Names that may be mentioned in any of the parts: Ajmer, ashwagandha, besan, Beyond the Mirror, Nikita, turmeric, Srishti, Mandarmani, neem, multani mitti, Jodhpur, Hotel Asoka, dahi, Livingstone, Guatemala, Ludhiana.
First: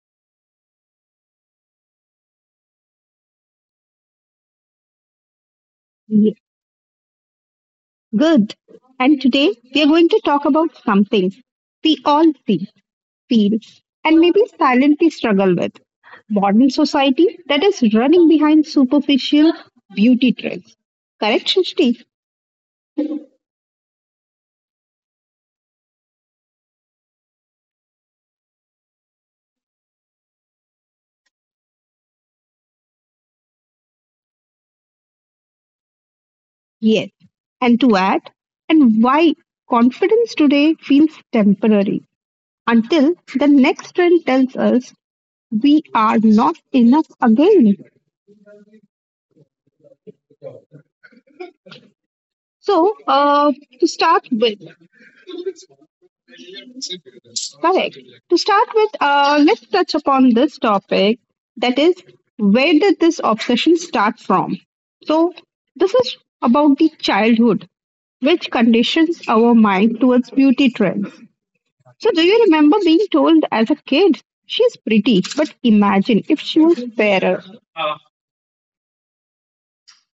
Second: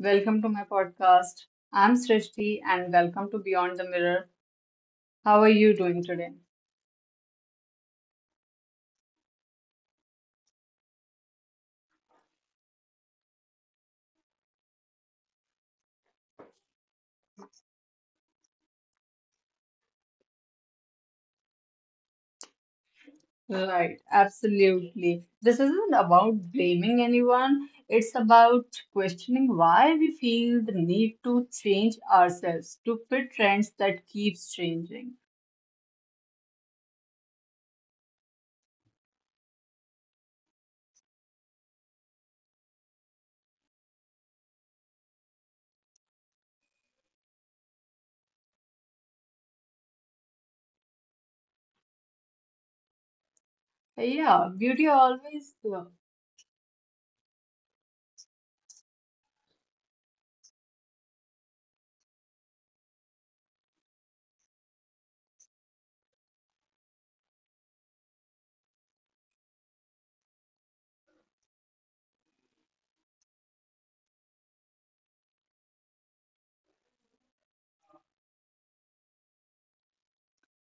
welcome to my podcast. I'm Srishti and welcome to Beyond the Mirror. How are you doing Ye- today? Good. And today we are going to talk about something we all see, feel, and maybe silently struggle with: modern society that is running behind superficial beauty trends. Correct, Shishti? Right, absolutely. This isn't about blaming anyone, it's about questioning why we feel the need to change ourselves to fit trends that keeps changing. Yes. And to add, and why confidence today feels temporary until the next trend tells us we are not enough again. So, uh, to start Yeah, with, beauty always uh, correct. To start with, let's touch upon this topic, that is, where did this obsession start from? So, this is about the childhood, which conditions our mind towards beauty trends. So, do you remember being told as a kid, "She's pretty, but imagine if she was fairer"?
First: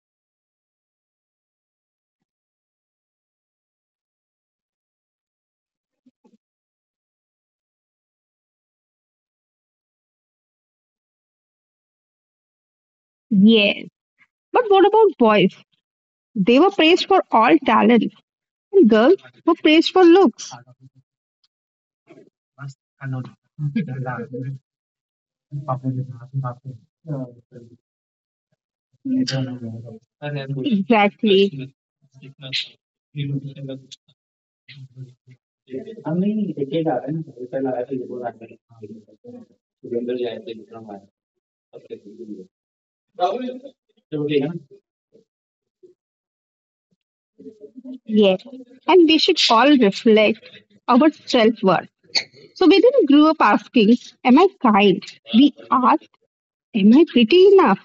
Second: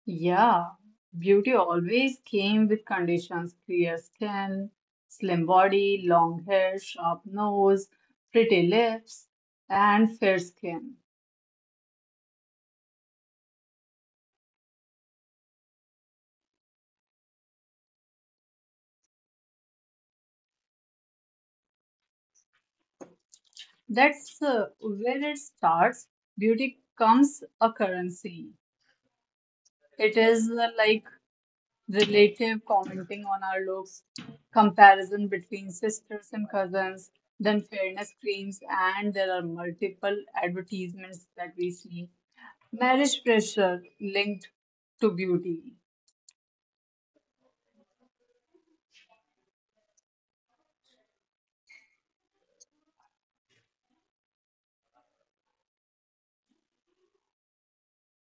Yeah, beauty always came with conditions, clear skin, slim body, long hair, sharp nose, pretty lips, and fair skin. Yes. But what about boys? They were praised for all talent, and girls were praised for looks. That's where it starts. Beauty comes a currency. It is like Exactly. relative commenting on our looks, comparison between sisters and cousins, then fairness creams, and there are multiple advertisements that we see. Marriage pressure linked to beauty. Yes. And we should all reflect our self worth. So we didn't grow up asking, "Am I kind?" We asked, "Am I pretty enough?"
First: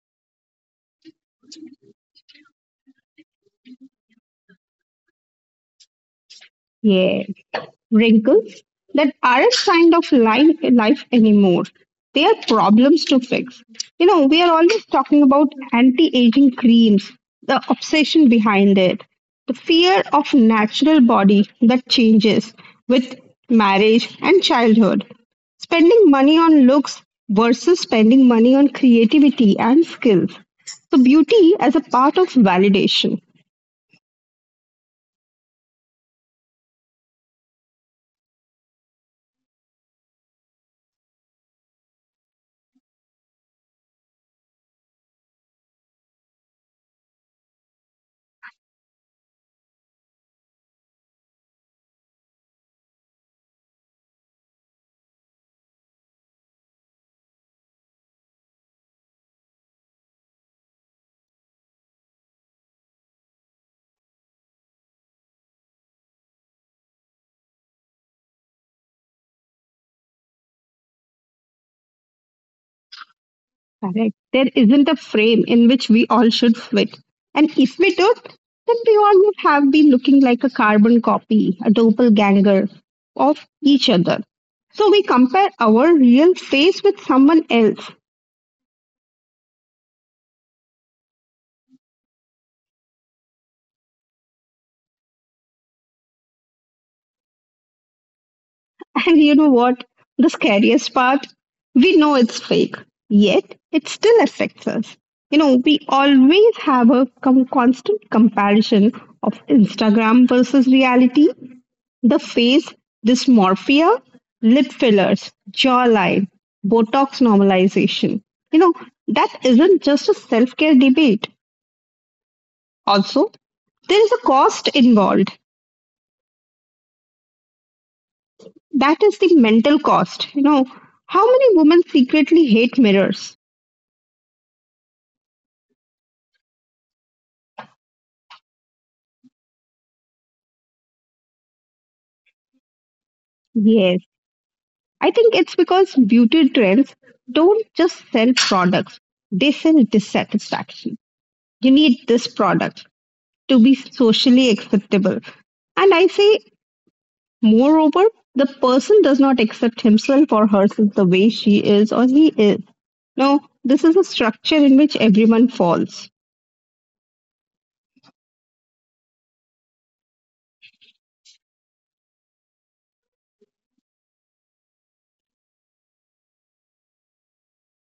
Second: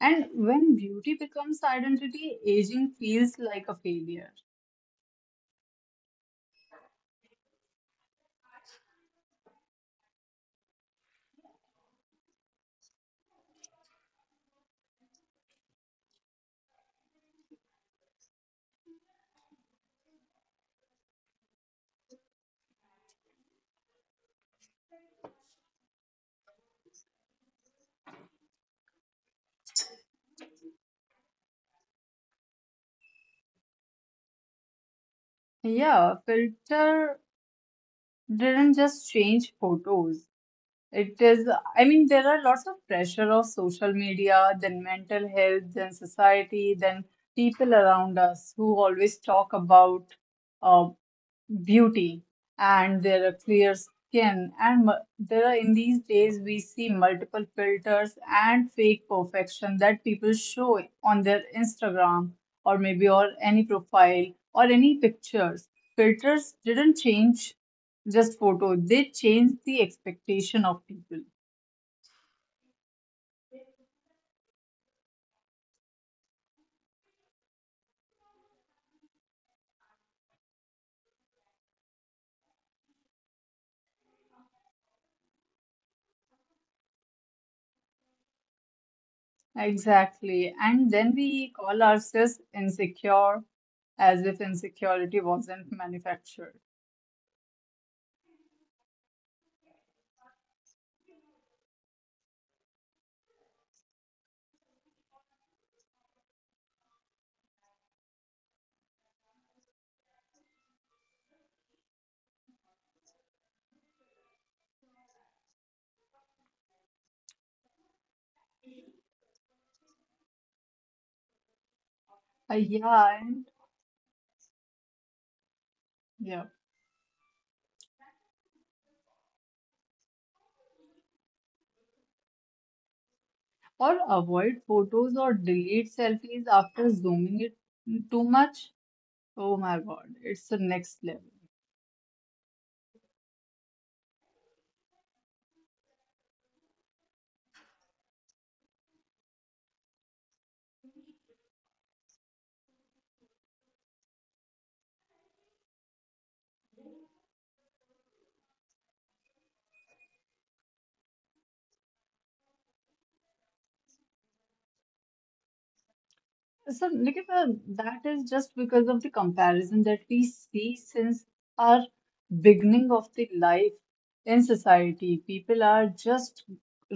And when beauty becomes identity, aging feels like a failure. Yes. Wrinkles that aren't kind of life anymore. They are problems to fix. You know, we are always talking about anti-aging creams, the obsession behind it, the fear of natural body that changes with marriage and childhood. Spending money on looks versus spending money on creativity and skills. So beauty as a part of validation. Yeah, filter didn't just change photos. It is, I mean, there are lots of pressure of social media, then mental health, then society, then people around us who always talk about uh, beauty and their clear skin. And there are, in these days, we see multiple filters and fake perfection that people show on their Instagram or maybe or any profile or any pictures. Filters didn't change just photo. They change the expectation of people. Correct. There isn't a frame in which we all should fit. And if we did, then we all would have been looking like a carbon copy, a doppelganger of each other. So we compare our real face with someone else. Exactly. And then we call ourselves insecure as if insecurity wasn't manufactured. And you know what? The scariest part? We know it's fake, yet it still affects us. You know, we always have a constant comparison of Instagram versus reality. The face dysmorphia, lip fillers, jawline, Botox normalization. You know, that isn't just a self care debate. Also, Uh, there yeah, is a and cost involved. yeah. That is the mental cost. You know, how many women secretly hate mirrors? Or avoid photos or delete selfies after zooming it too much. Oh my God, it's the next level. Yes, I think it's because beauty trends don't just sell products, they sell dissatisfaction. You need this product to be socially acceptable. And I say, moreover, the person does not accept himself or herself the way she is or he is. Now, this is a structure in which everyone falls. So, Nikita, that is just because of the comparison that we see since our beginning of the life in society. People are just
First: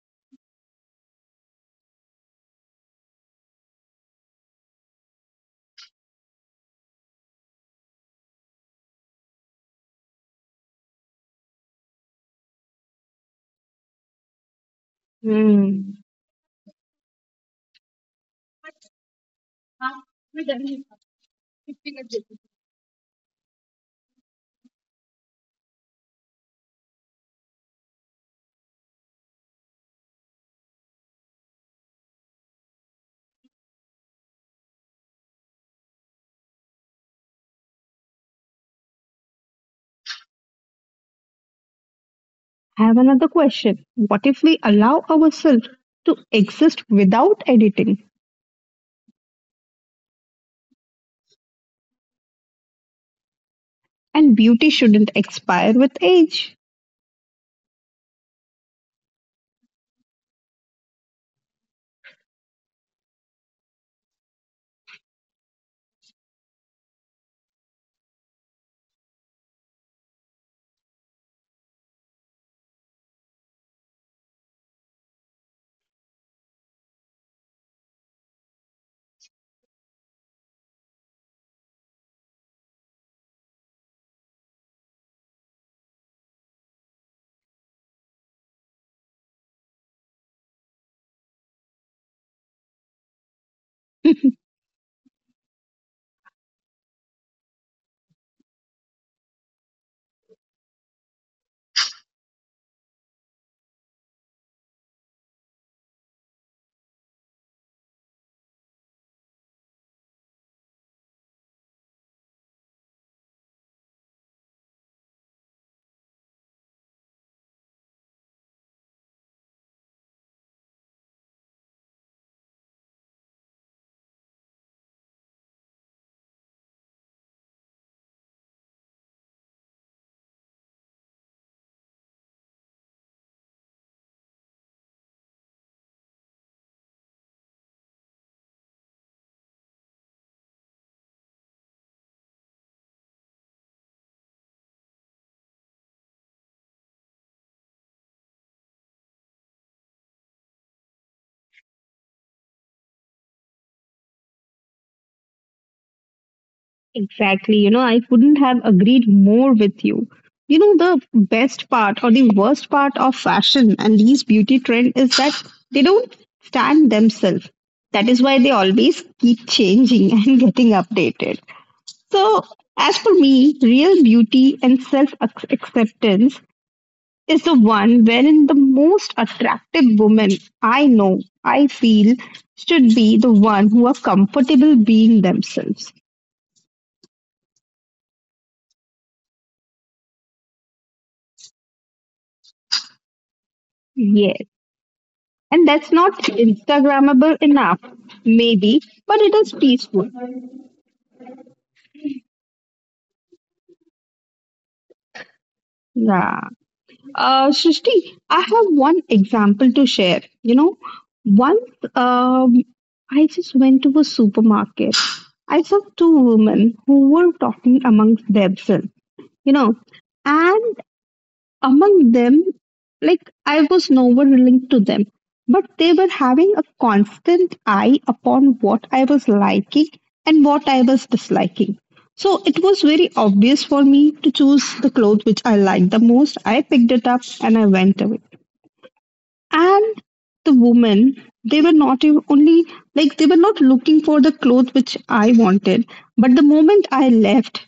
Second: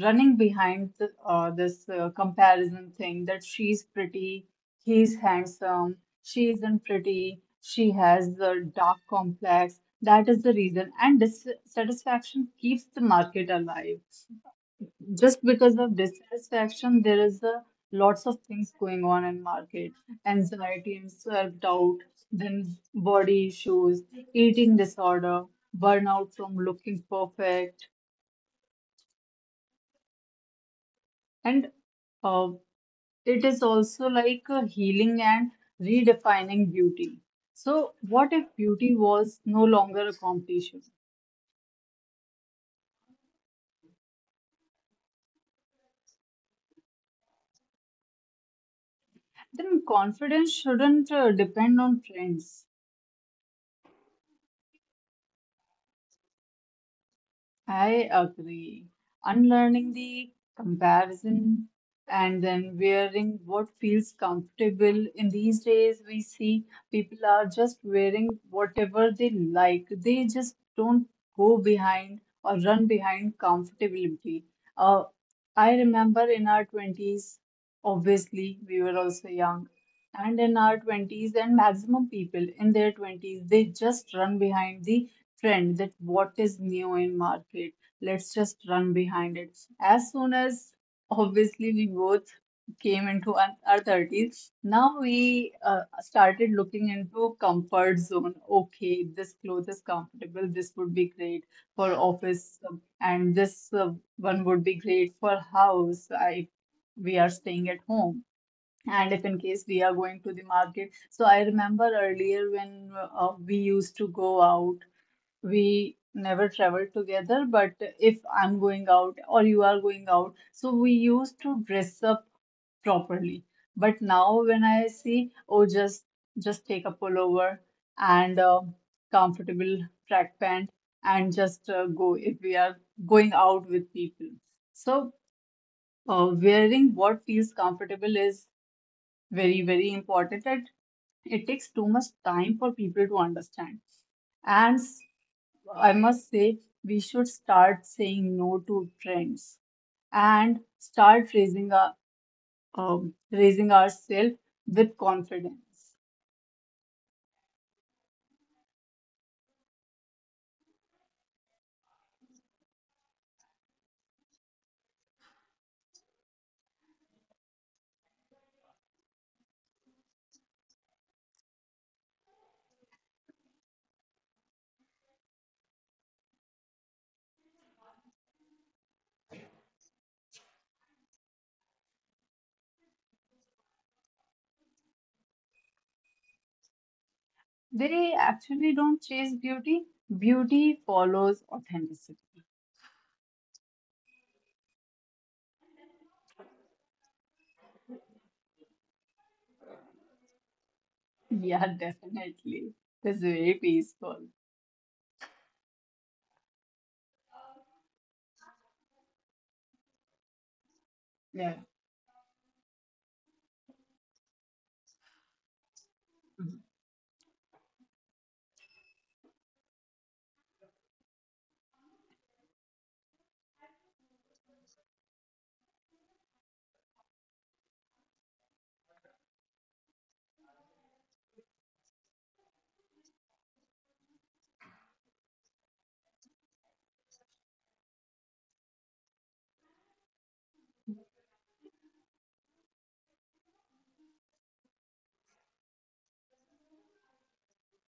running behind the, this comparison thing that she's pretty, he's handsome, she isn't pretty, she has the dark complex. That is the reason, and dissatisfaction keeps the market alive. Just because Hmm. of dissatisfaction, there is a lots of things going on in market, anxiety and I self-doubt, then body issues, eating disorder, burnout from looking perfect, and uh, it is also like a healing and redefining beauty. So what if beauty was no longer a competition? have another question. What if we allow ourselves to exist without editing? Then confidence shouldn't depend on trends. And beauty shouldn't expire with age. I agree. Unlearning the comparison and then wearing what feels comfortable. In these days, we see people are just wearing whatever they like. They just don't go behind or run behind comfortability. Uh, I remember in our 20s, obviously, we were also young. And in our 20s, and maximum people in their 20s, they just run behind the trend that what is new in market. Let's just run behind it as soon as obviously we both came into our 30s. Now we started looking into comfort zone. Okay, this clothes is comfortable, this would be great for office, and this one would be great for house. I, we are staying at home, and if in case we are going to the market. So I remember earlier when we used to go out, we never traveled together, but if I'm going out or you are going out, so we used to dress up properly. But now when I see, oh, just take a pullover and a comfortable track pant and just go if we are going out with people. So wearing what feels comfortable is very, very important. It takes too much time for people to understand. And I must say, we should start saying no to trends and start raising raising ourselves with confidence. Exactly. You know, I couldn't have agreed more with you. You know, the best part or the worst part of fashion and these beauty trend is that they don't stand themselves. That is why they always keep changing and getting updated. So, as for me, real beauty and self acceptance is the one wherein the most attractive women I know, I feel, should be the one who are comfortable being themselves. They actually don't chase beauty. Beauty follows authenticity. Yes. And that's not Instagrammable enough, maybe, but it is peaceful. Yeah, definitely. That's very peaceful. Yeah. Srishti, I have one example to share. You know, Yeah. once, um, I just went to a supermarket. I saw two women who were talking amongst themselves, you know, and among them, like, I was nowhere linked to them, but they were having a constant eye upon what I was liking and what I was disliking. So it was very obvious for me to choose the clothes which I liked the most. I picked it up and I went away. And the women, they were not even only, like, they were not looking for the clothes which I wanted, but the moment I left,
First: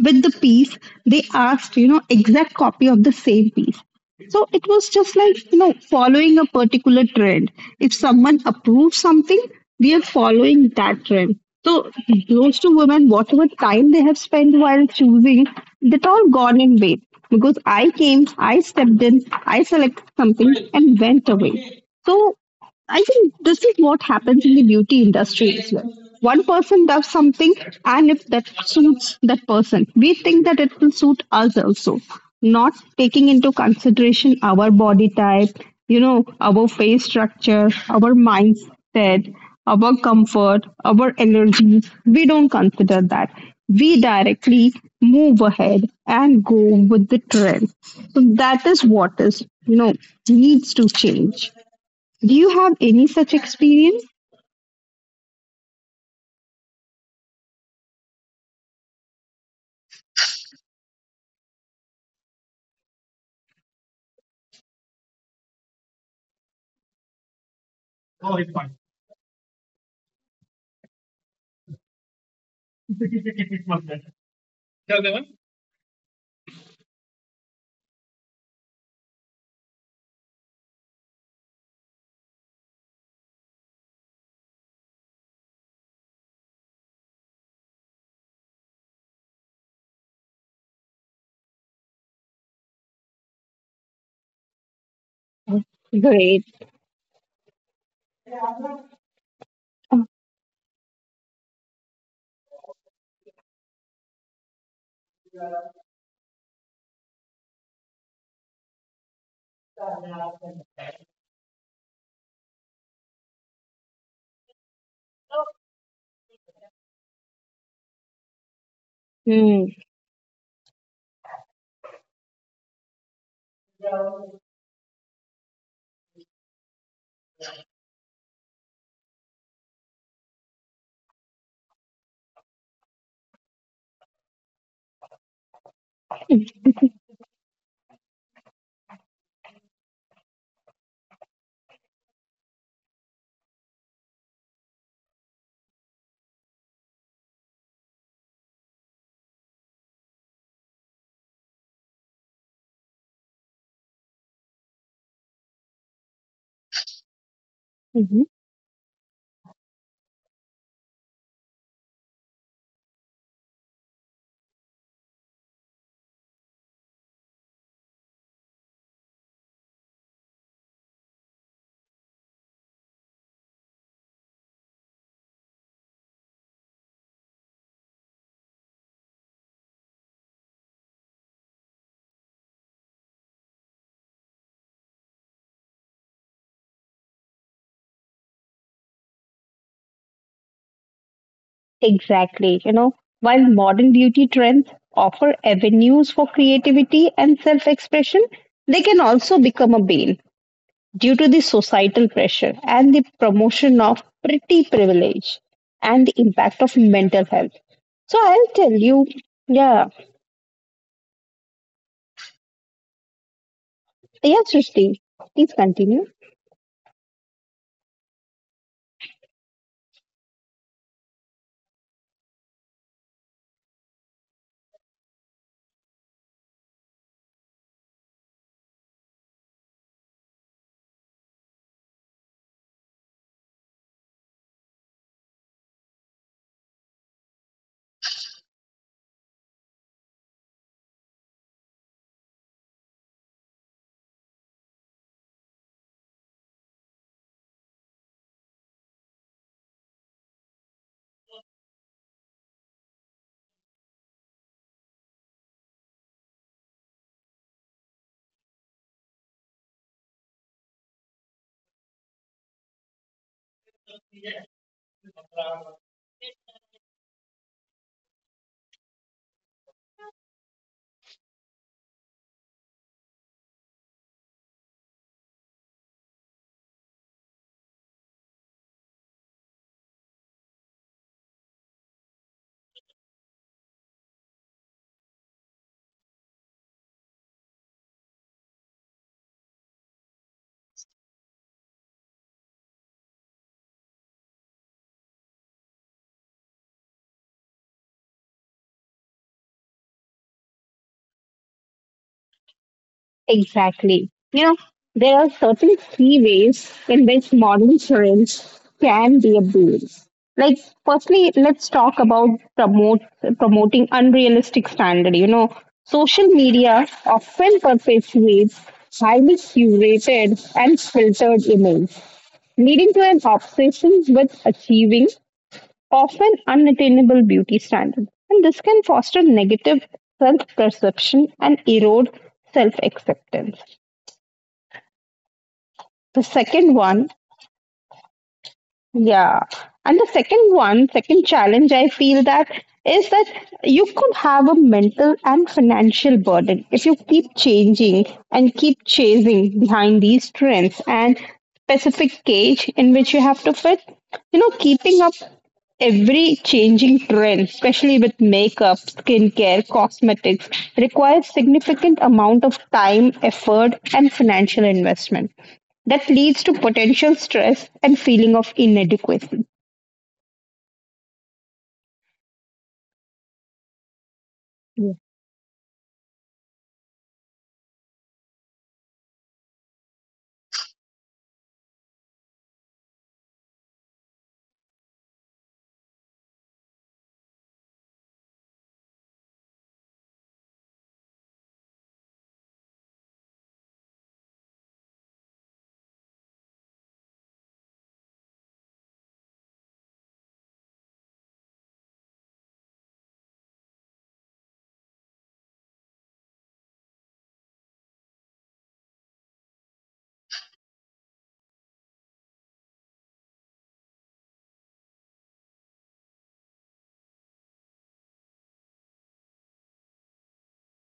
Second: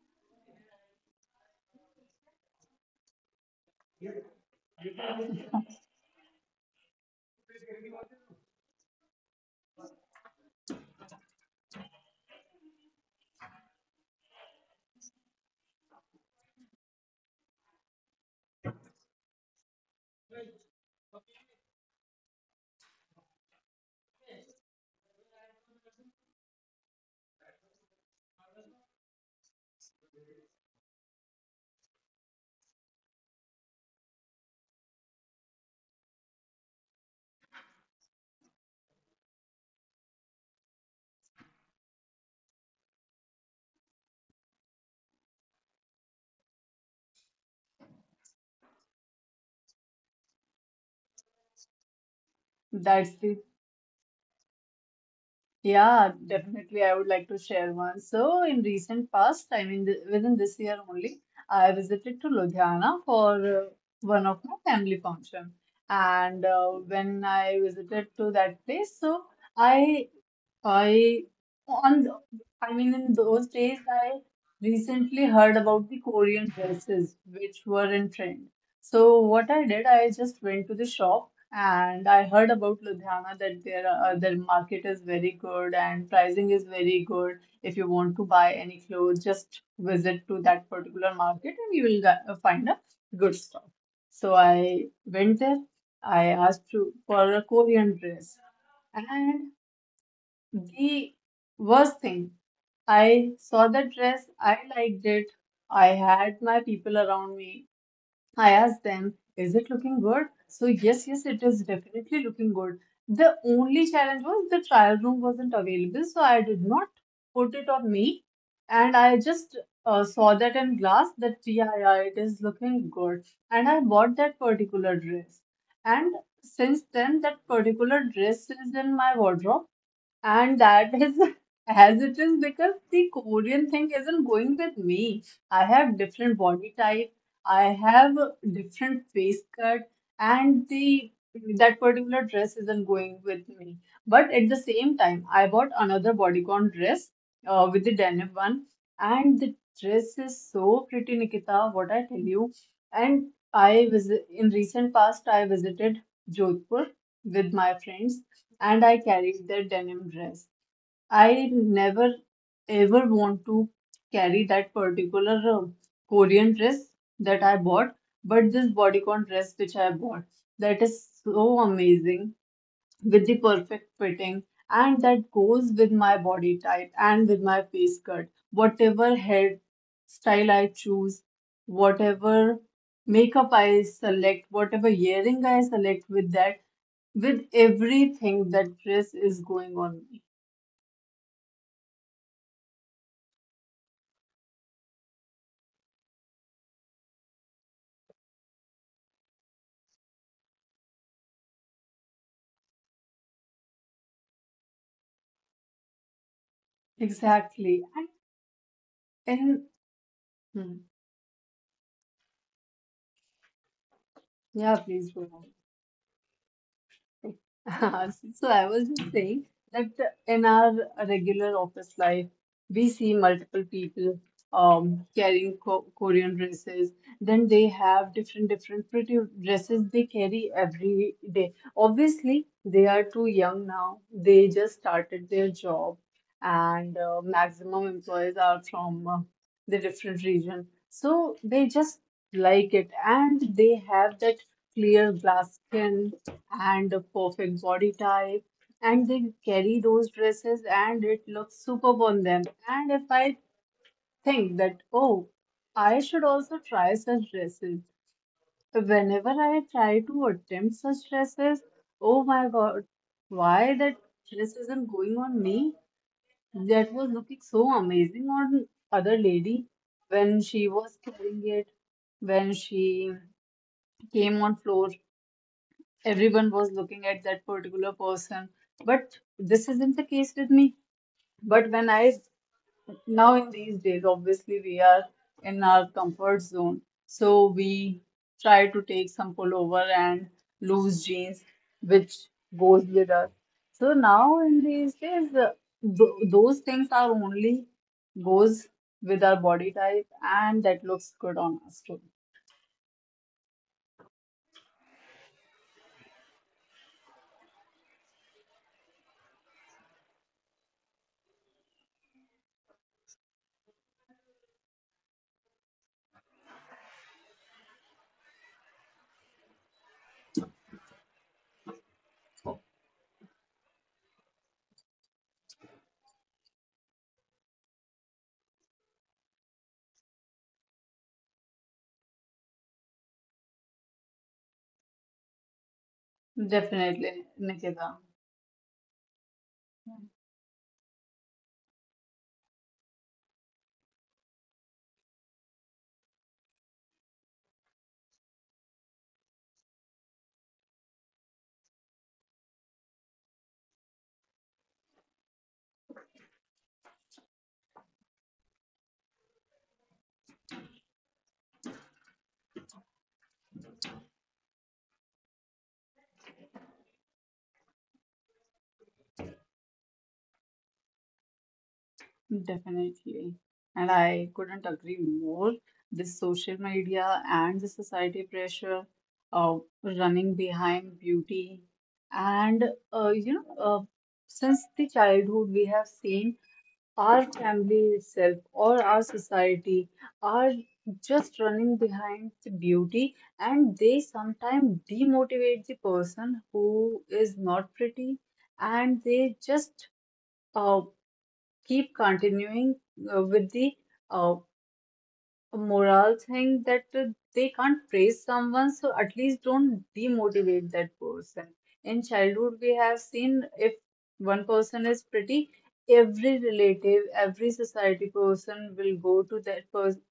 with the piece, they asked, you know, exact copy of the same piece. So it was just like, you know, following a particular trend. If someone approves something, we are following that trend. So those two women, whatever time they have spent while choosing, that all gone in vain, because I came, I stepped in, I selected something and went away. So I think this is what happens in the beauty industry as well. One person does something, and if that suits that person, we think that it will suit us also, not taking into consideration our body type, you know, our face structure, our mindset, our comfort, our energy. We don't consider that. We directly move ahead and go with the trend. So that is what is, you know, needs to change. Do you have any That's such the experience? Yeah, definitely. I would like to share one. So, in recent past, I mean, th within this year only, I visited to Ludhiana for one of my family function. And when I visited to that place, so I I on the- I mean, in those days I recently heard about the Korean dresses which were in trend. So what I did, I just went to the shop and I heard about Ludhiana that their market is very good and pricing is very good. If you want to buy any clothes, just visit to that particular market and you will find a good stuff. So I went there. I asked Great. to, for a Korean dress. And the worst thing, I saw the dress, I liked it. I had my people around me. I asked them, is it looking good? So, yes, yes, it is definitely looking good. The only challenge was the trial room wasn't available, so I did not put it on me. And I just Hmm. saw that in glass that, yeah, yeah, it is looking good. And I bought that particular dress. And since then, that particular dress is in my wardrobe and that is as it is because the Korean thing isn't going with me. I have different body type, I have a different face cut, and the that particular dress isn't going with me. But at the same time, I bought another bodycon dress with the denim one, and the dress is so pretty, Nikita. What I tell you, and I visit in recent past, I visited Jodhpur with my friends and I Mhm. carried that denim dress. I never ever want to carry that particular Korean dress that I bought, but this bodycon dress which I bought, that is so amazing with the perfect fitting and that goes with my body type and with my face cut. Whatever hair style I choose, whatever makeup I select, whatever earring I select with that, with everything that Chris is going on. Exactly. You know, while modern beauty trends offer avenues for creativity and self expression, they can also become a bane due to the societal pressure and the promotion of pretty privilege and the impact of Exactly. mental health. So I'll And, tell and you, yeah, hmm, yeah, please go yes, on. Srishti, please continue. So I was just saying that in our regular office life, we see multiple people carrying co Korean dresses. Then they have different, different pretty dresses they carry every day. Obviously, they are too young now. They just started their job, and maximum employees are from the different region. So they just like it, and they have that clear glass skin and a perfect body type and they carry those dresses and it looks superb on them. And if I think that, oh, I should also try such dresses, whenever I try to attempt such dresses, oh my god, why that dress isn't going on me? That was looking so amazing on other lady when she was carrying it. When she came on floor, everyone was looking at that particular person, but this isn't the case with me. But when I, now in these days, obviously we are in our comfort zone, so we try to take some pullover and loose jeans which goes with us. So now in these days those things are only goes with our body type and that looks good on us too. Exactly. You know, there are certain key ways in which modern syringe can be abused. Like, firstly, let's talk about promote promoting unrealistic standard. You know, social media often perpetuates highly curated and filtered images, leading to an obsession with achieving often unattainable beauty standards. And this can foster negative self perception and erode self acceptance. Definitely, The second Nikita. one, yeah, and the second one, second challenge I feel that is that, you could have a mental and financial burden if you keep changing and keep chasing behind these trends and specific cage in which you have to fit. You know, keeping up every changing trend, especially with makeup, skincare, cosmetics, requires significant amount of time, effort and financial investment, that leads to potential stress and feeling of inadequacy. Definitely. And I couldn't agree more. This social media and the society pressure of running behind beauty. And, uh, you know, uh, since the childhood, we have seen our family itself or our society are just running behind the beauty, and they sometimes demotivate the person who is not pretty, and they just uh, keep continuing with the uh, moral thing that they can't praise someone, so at least don't demotivate that person. In childhood, we have seen if one person is pretty, every relative, every society person will go to that person,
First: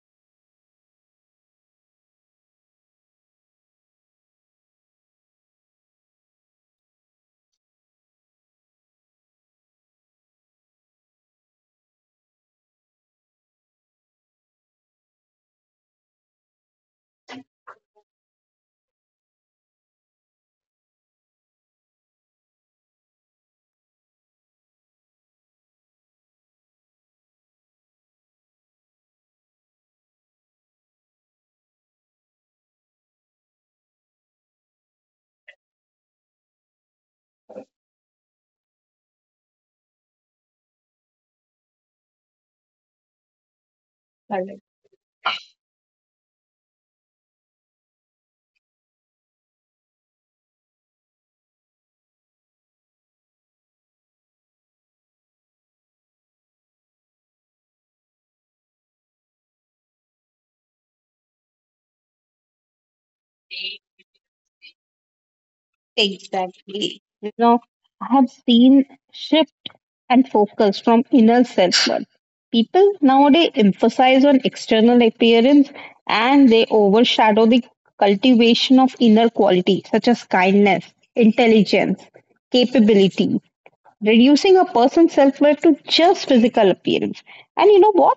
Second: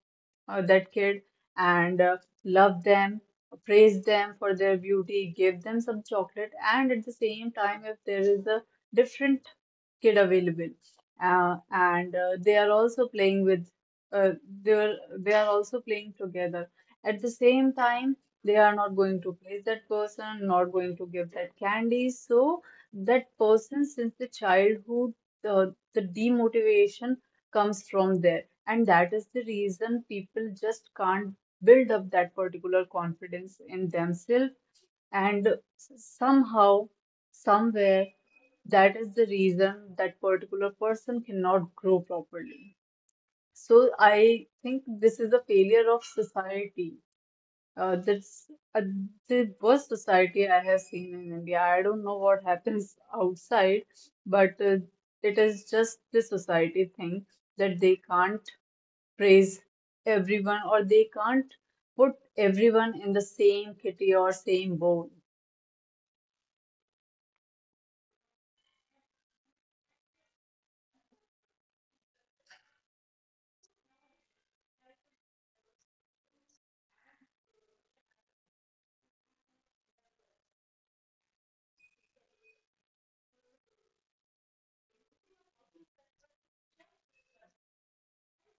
that kid, and love them, praise them for their beauty, give them some chocolate, and at the same time, if there is a different kid available and they are also playing with uh, they are also playing together at the same time. They are not going to place that person, not going to give that candy. So that person, since the childhood, the demotivation comes from there, and that is the reason people just can't build up that particular confidence in themselves. And somehow, somewhere, that is the reason that particular person cannot grow properly. So I think Correct. this is a failure of society. That's uh, the worst society I have seen in India. I don't know what happens outside, but it is just the society thing that they can't praise everyone or they can't put everyone in the same kitty or same bowl. Exactly. You know, I have seen shift and focus from inner self worth. People nowadays emphasize on external appearance and they overshadow the cultivation of inner qualities such as kindness, intelligence, capability, reducing a person's self worth to just physical appearance. And you know what?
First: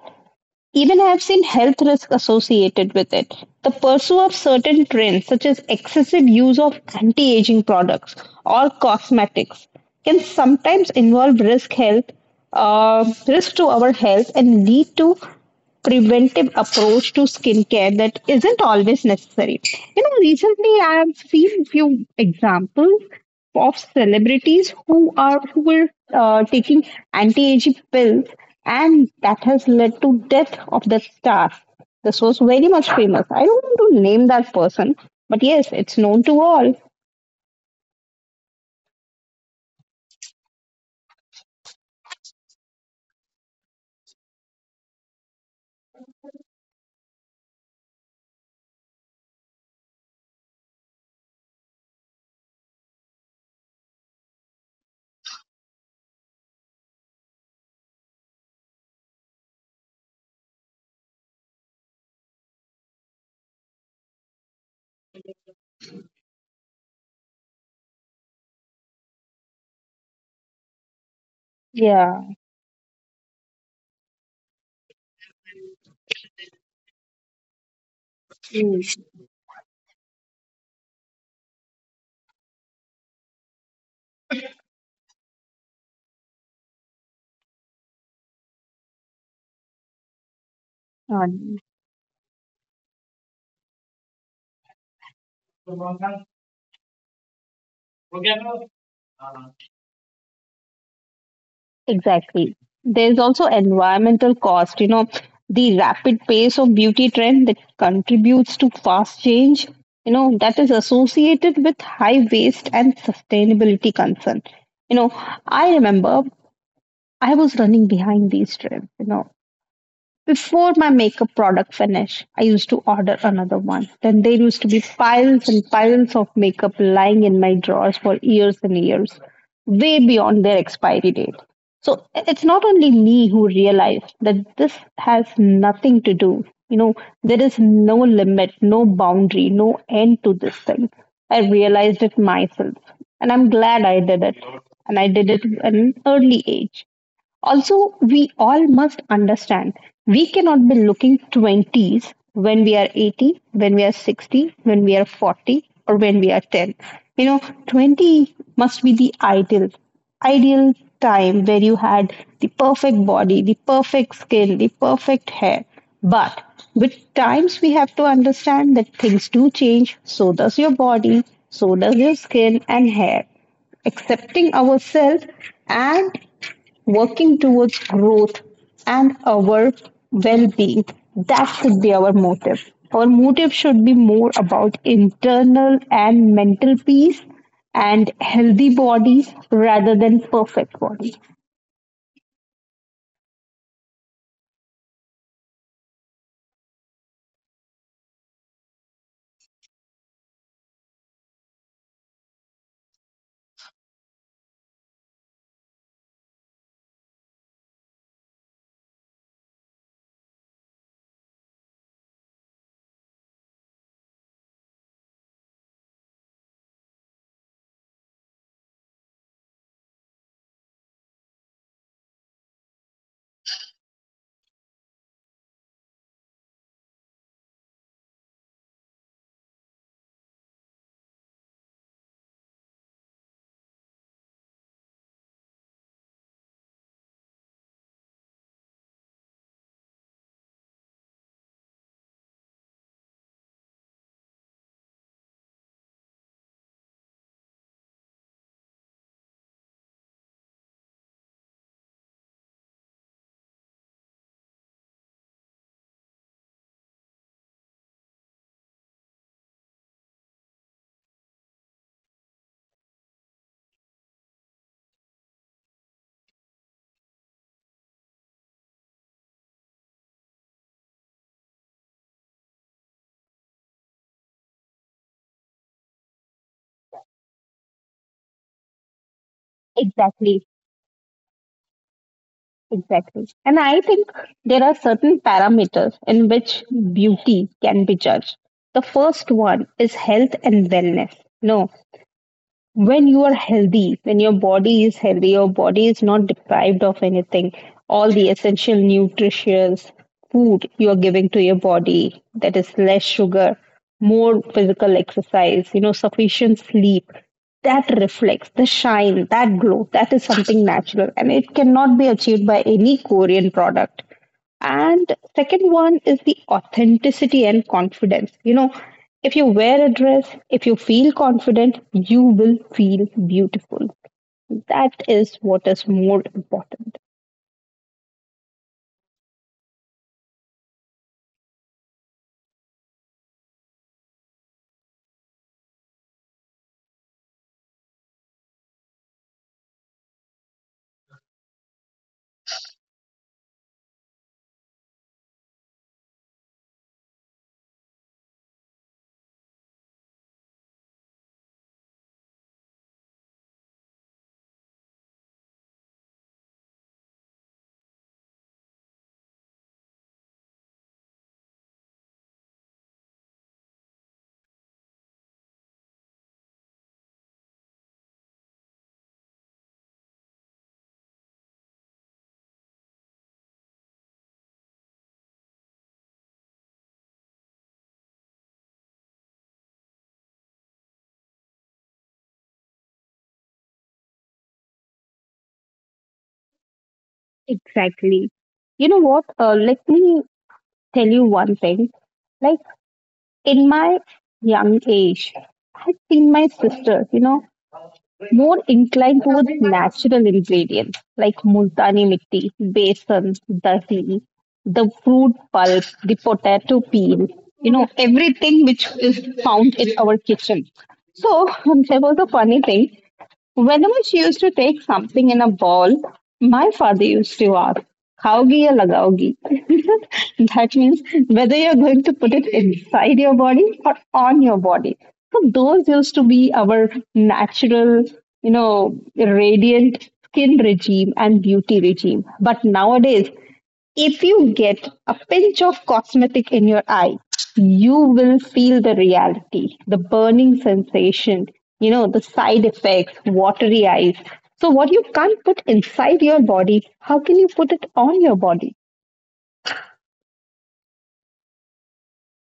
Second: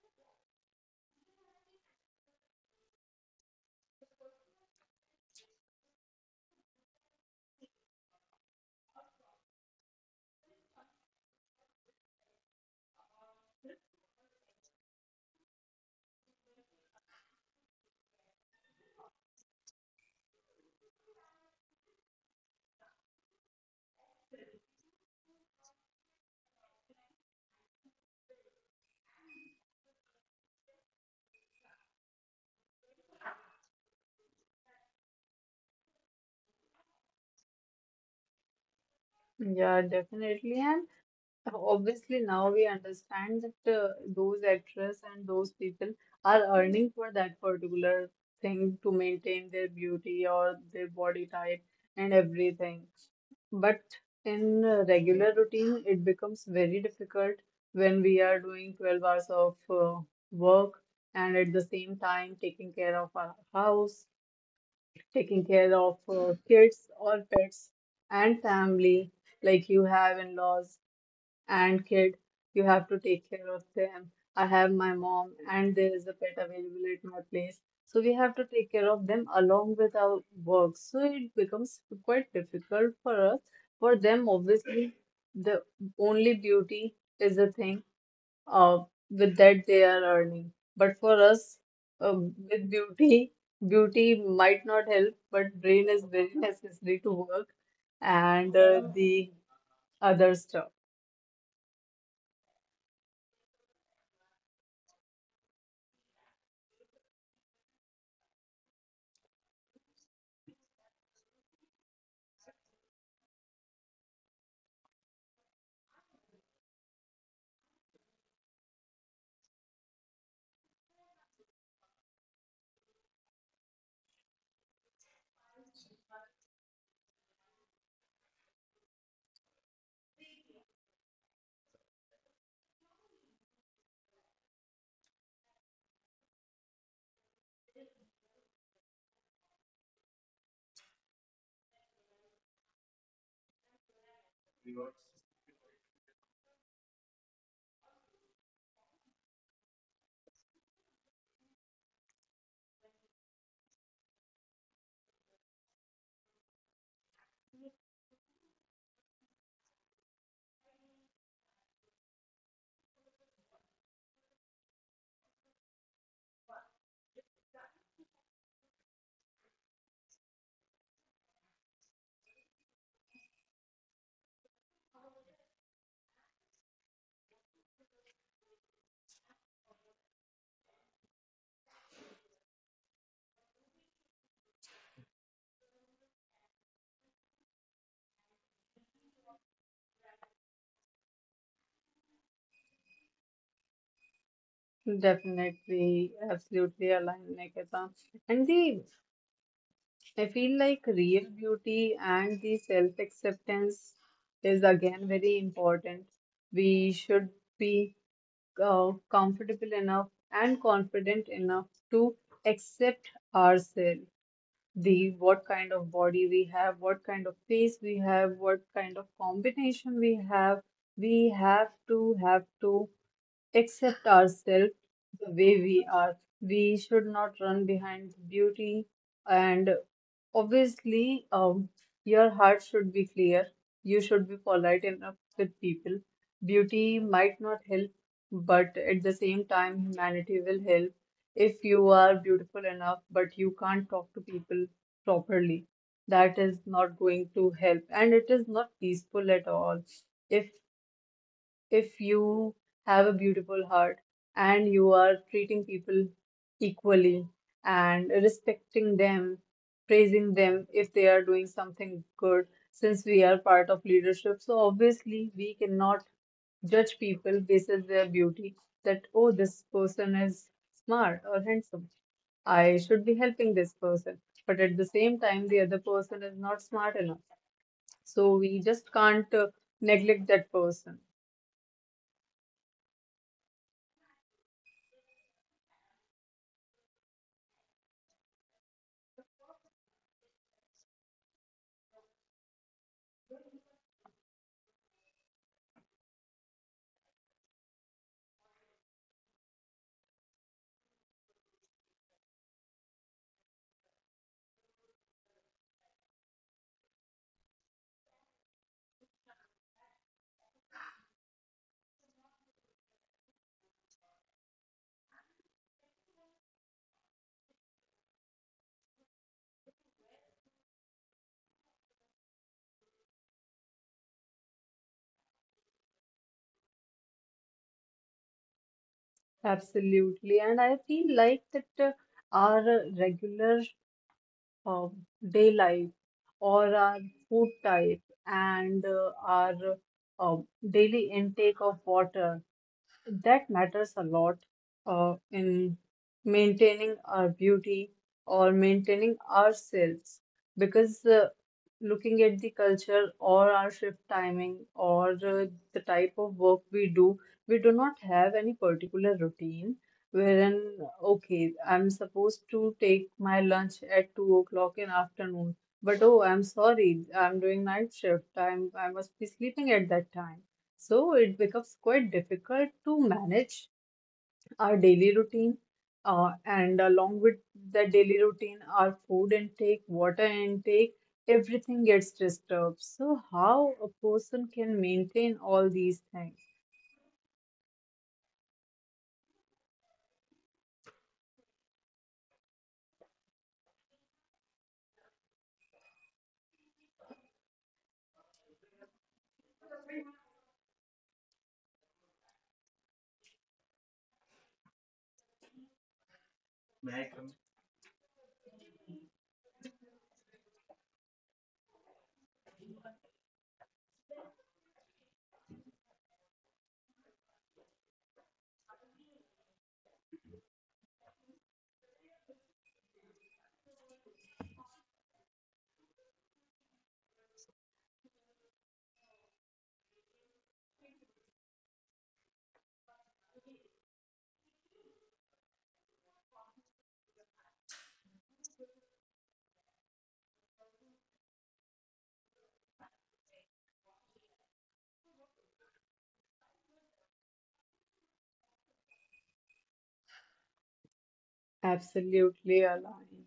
Even I have seen health risk associated with it. The pursuit of certain trends, such as excessive use of anti aging products or cosmetics, can sometimes involve risk health, risk to our health, and lead to preventive approach to skincare that isn't always necessary. You know, recently I have seen few examples of celebrities who are who were taking anti-aging pills, and that has led to death of the star. This was very much famous. I don't want to name that person, but yes, it's known to all. Yeah, definitely. And obviously, now we understand that those actors and those people are earning for that particular thing to maintain their beauty or their body type and everything. But in regular routine, it becomes very difficult when we are doing 12 hours of work and at the same time taking care of our house, taking care of kids or pets and family. Like you have in-laws and kid, you have to take care of Yeah. them. I have my mom and there is a pet available at my place, so we have to take care of them along with our work, so it becomes quite difficult for us. For them, obviously, the only beauty is the thing uh, with that they are earning. But for us, with beauty, Mm. beauty might not help, but brain is very necessary to work and the other stuff. Exactly. There's also environmental cost. You know, the rapid pace of beauty trend that contributes to fast change, you know, that is associated with high waste and sustainability concern. You know, I remember I was running behind these trends. You know, before my makeup product finish, I used to order another one. Then there used to be piles and piles of makeup lying in my drawers for years and years, way beyond their expiry date. So it's not only me who realized that this has nothing to do. You know, there is no limit, no boundary, no end to this thing. I realized it myself. And I'm glad I did it. And I did it at an early age. Also, we all must understand we cannot be looking 20s when we are 80, when we are 60, when we are 40, or when we are 10. You know, 20 must be the ideal time where you had the perfect body, the perfect skin, the perfect hair. But with times, we have to understand that things do change. So does your body, so does your skin and hair. Accepting ourselves and working towards growth and our well being, that should be our motive. Our motive should be more about internal and mental peace and healthy bodies rather than perfect bodies. Definitely, absolutely aligned, Nikita. And the I feel like real beauty and the self-acceptance is again very important. We should be, comfortable enough and confident enough to accept ourselves, the what kind of body we have, what kind of face we have, what kind of combination we have. We have to accept ourselves the way we are. We should not run behind the beauty, and obviously, your heart should be clear. You should be polite enough with people. Beauty might not help, but at the same time, humanity will help. If you are beautiful enough, but you can't talk to people properly, that is not going to help, and it is not peaceful at all. If if you have a beautiful heart and you are treating people equally and respecting them, praising them if they are doing something good, since we are part of leadership, so obviously we cannot judge people based on their beauty, that, oh, this person is smart or handsome, I should be helping this person. But at the same time, the other person is not smart enough. So we just can't neglect Exactly, that person. exactly. And I think there are certain parameters in which beauty can be judged. The first one is health and wellness. No, when you are healthy, when your body is healthy, your body is not deprived of anything. All the essential nutritious food you are giving to your body, that is less sugar, more physical exercise, you know, sufficient sleep, that reflects the shine, that glow, that is something natural and it cannot be achieved by any Korean product. And second one is the authenticity and confidence. You know, if you wear a dress, if you feel confident, you will feel beautiful. That is what is more important. Absolutely. And I feel like that our regular uh, day life or our food type and our uh, daily intake of water, that matters a lot in maintaining our beauty or maintaining ourselves. Because looking at the culture or our shift timing or the type of work we do not have any particular routine wherein, okay, I'm supposed to take my lunch at 2 o'clock in afternoon, but oh, I'm sorry, I'm doing night shift. I must be sleeping at that time. So it becomes quite difficult to manage our daily routine. And along with the daily routine, our food intake, water intake, everything gets disturbed. So, how a person can maintain all these things? Exactly. You know what? Let me tell you one thing. Like, in my young age, I've seen my sister, you know, more inclined towards natural ingredients like multani mitti, besan, dahi, the fruit pulp, the potato peel, you know, everything which is found in our kitchen. So there was a funny thing. Whenever she used to take something in a ball, my father used to ask, "Khaogi ya lagaogi?" That means whether you're going to put it inside your body or on your body. So those used to be our natural, you know, radiant skin regime and beauty regime. But nowadays, if you get a pinch of cosmetic in your eye, you will feel the reality, the burning sensation, you know, the side effects, watery eyes. So, what you can't put inside your body, how can you put it on your body? Absolutely aligned.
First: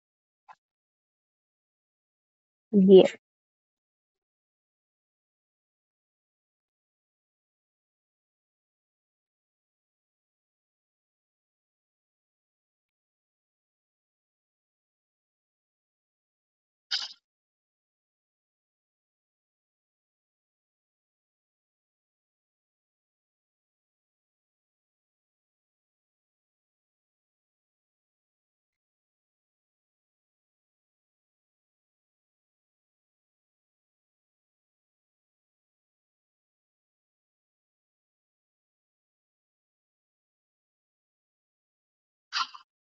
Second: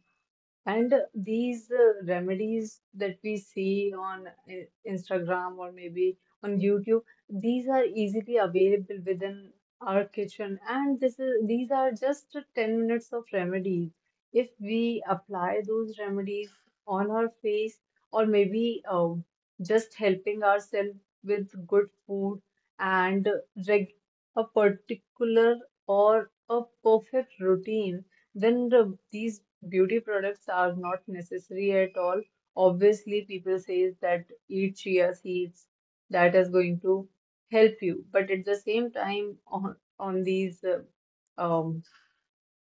And these remedies Yeah, that we see on Instagram or maybe on YouTube, these are easily available within our kitchen. And this is these are just 10 minutes of remedies. If we apply those remedies on our face, or maybe just helping ourselves with good food and reg a particular or a perfect routine, then these beauty products are not necessary at all. Obviously, people says that eat chia seeds, that is going to help you. But at the same time, on these um,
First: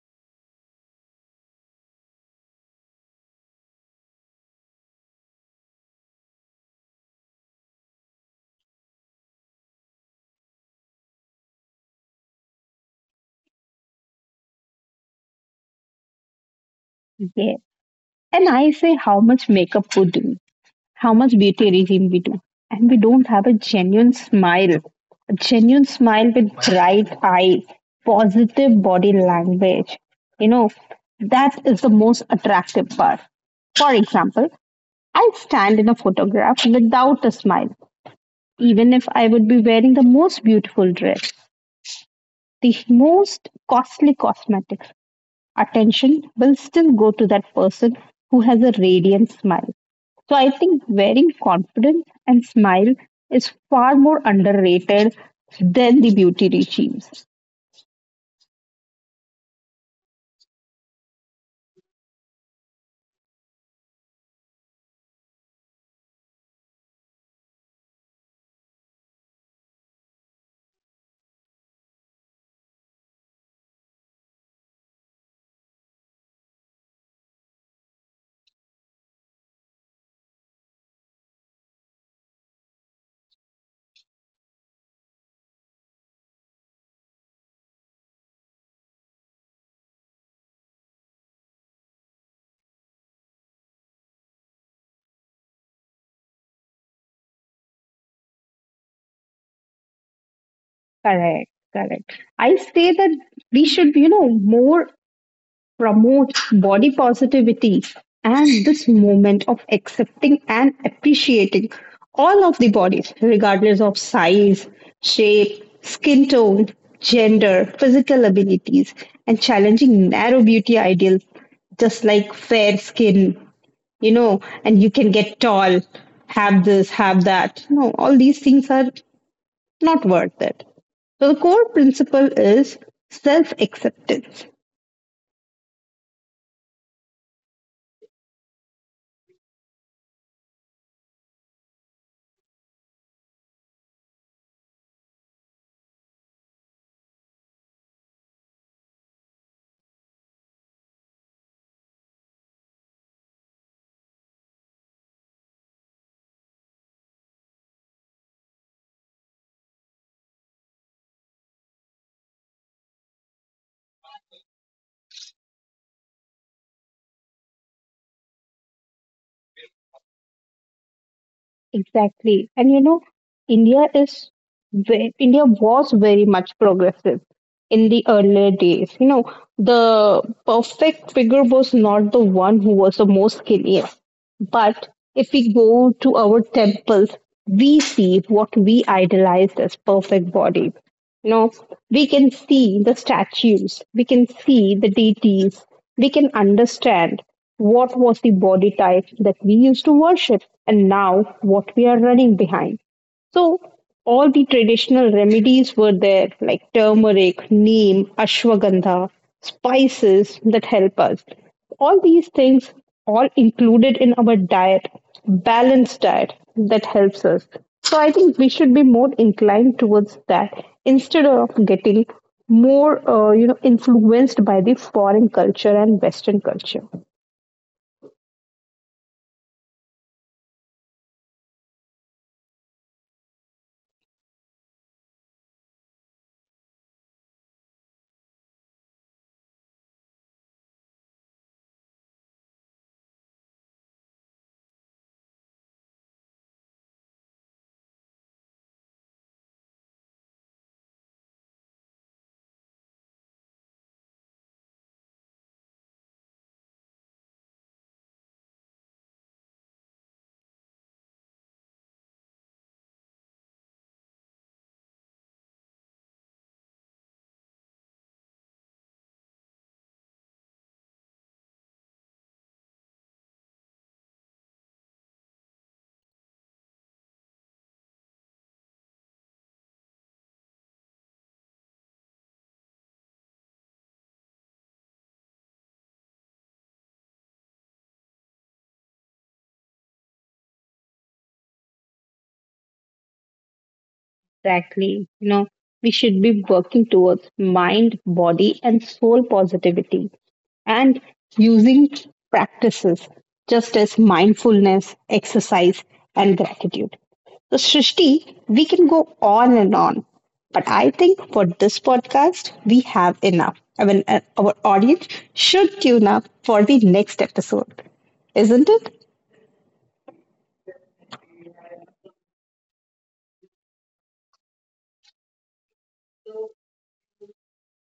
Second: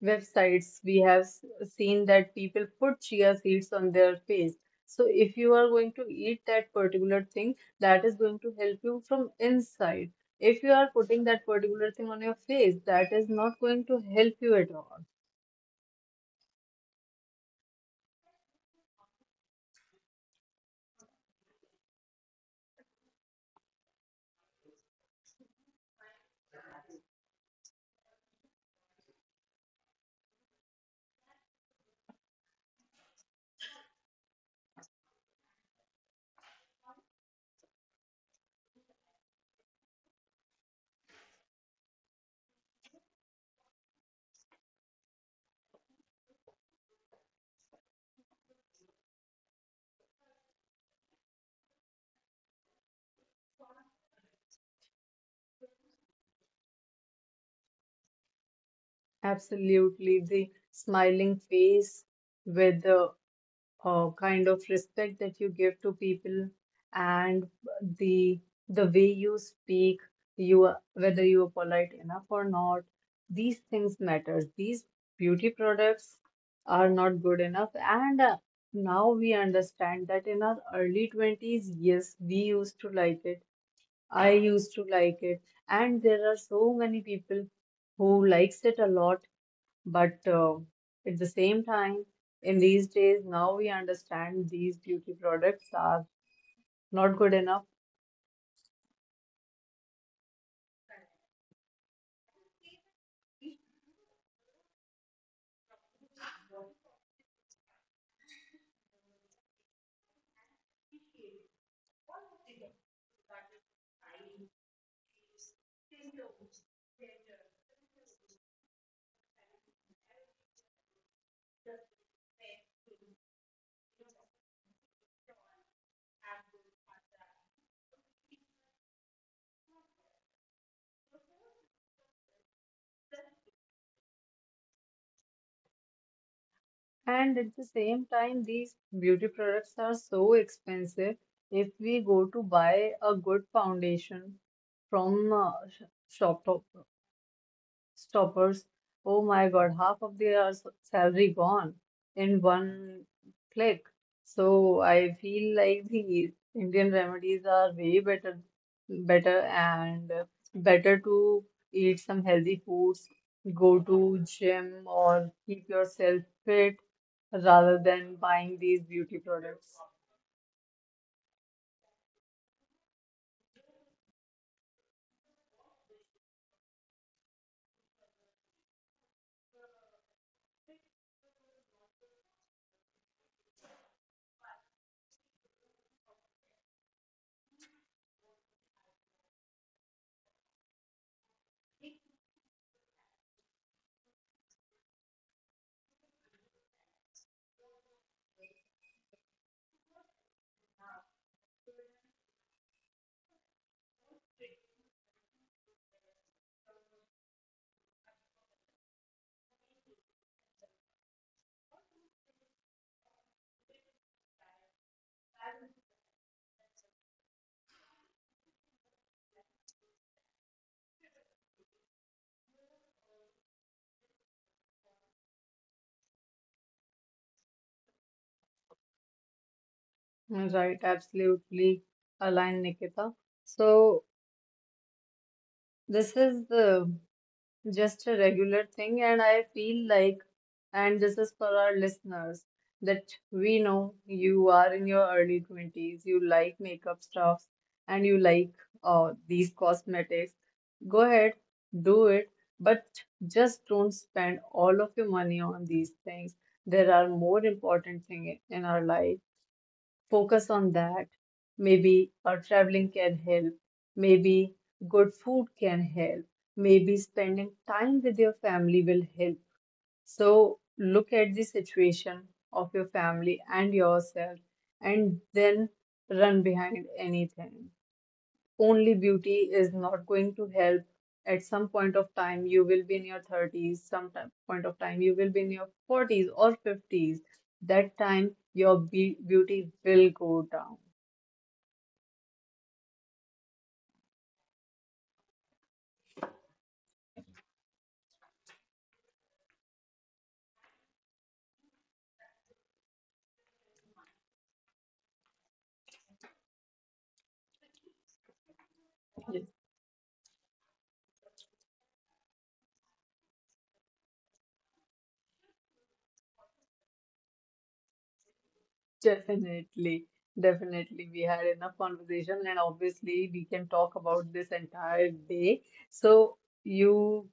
websites, we have seen that people put chia seeds on their face. So if you are going to eat that particular thing, that is going to help you from inside. If you are putting that particular thing on your face, that is not going to help you at all. yeah. And I say, how much makeup would do, how much beauty regime we do. And we don't have a genuine smile with bright eyes, positive body language. You know, that is the most attractive part. For example, I stand in a photograph without a smile, even if I would be wearing the most beautiful dress, the most costly cosmetics. Attention will still go to that person who has a radiant smile. So I think wearing confidence and smile is far more underrated than the beauty regimes. Absolutely. The smiling face with the kind of respect that you give to people and the the way you speak, whether you are polite enough or not, these things matters. These beauty products are not good enough. And now we understand that in our early 20s, yes, we used to like it. I used to like it. And there are so many people who likes it a lot, but at the same time, in these days, now we understand these beauty products are not good enough. Correct. I say that we should, you know, more promote body positivity and this moment of accepting and appreciating all of the bodies, regardless of size, shape, skin tone, gender, physical abilities, and challenging narrow beauty ideals, just like fair skin, you know, and you can get tall, have this, have that. No, all these things are not worth it. So the core principle is self acceptance. And at the same time, these beauty products are so expensive. If we go to buy a good foundation from shop, top, stoppers. Oh my God, half of their salary gone in one click. So I feel like the Indian remedies are way better, better and better to eat some healthy foods, go to gym or keep yourself fit rather than buying these beauty products. Exactly. And you know, India is India was very much progressive in the earlier days. You know, the perfect figure was not the one who was the most skinniest. But if we go to our temples, we see what we idolize as perfect body. You know, we can see the statues, we can see the deities, we can understand what was the body type that we used to worship and now what we are running behind. So all the traditional remedies were there, like turmeric, neem, ashwagandha, spices that help us. All these things all included in our diet, balanced diet that helps us. So I think we should be more inclined towards that instead of getting more, you know, influenced by the foreign culture and Western culture. Mm, right, absolutely aligned, Nikita. So this is the just a regular thing, and I feel like, and this is for our listeners, that we know you are in your early 20s, you like makeup stuffs, and you like these cosmetics. Go ahead, do it, but just don't spend all of your money on these things. There are more important things in our life, focus on that. Maybe our traveling can help. Maybe good food can help. Maybe spending time with your family will help. So look at the situation of your family and yourself and then run behind anything. Only beauty is not going to help. At some point of time, you will be in your 30s, point of time, you will be in your 40s or 50s. That time, your be beauty will go down. Exactly. You know, we should be working towards mind, body, and soul positivity and using practices just as mindfulness, exercise, and gratitude. So, Srishti, we can go on and on, Yes, but I think for this podcast, we have enough. I mean, our audience should tune up for the next episode, isn't it? definitely. Definitely. We had enough conversation, and obviously, we can talk about this entire day. So, you,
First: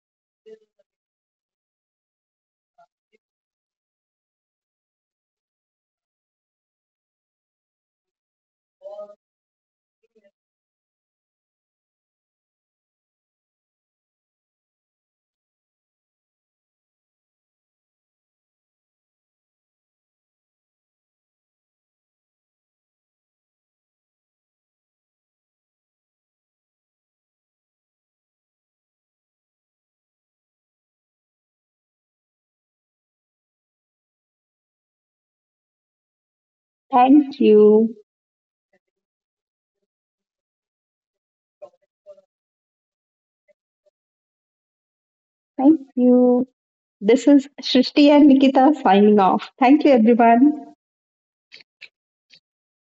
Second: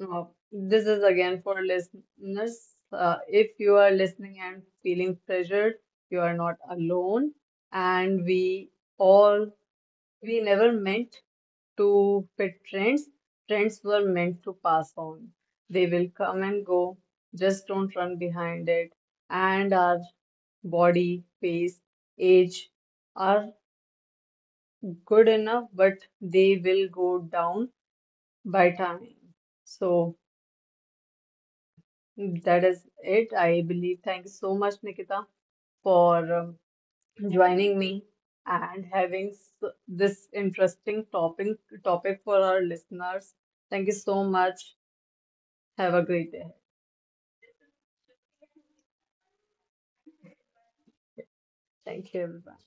uh, this is again for listeners. If you are listening and feeling pressured, you are not alone, and we all we never meant to pet trends. Trends were meant to pass on. They will come and go. Just don't run behind it. And our body, face, age are good enough, but they will go down by time. So that is it, I believe. Thank you so much, Nikita, for joining Thank me you. and having this interesting topic for our listeners. Thank you so much. Thank Have a great you. day. This is Shrishti and Nikita signing off. Thank you, everyone. Thank you, everyone.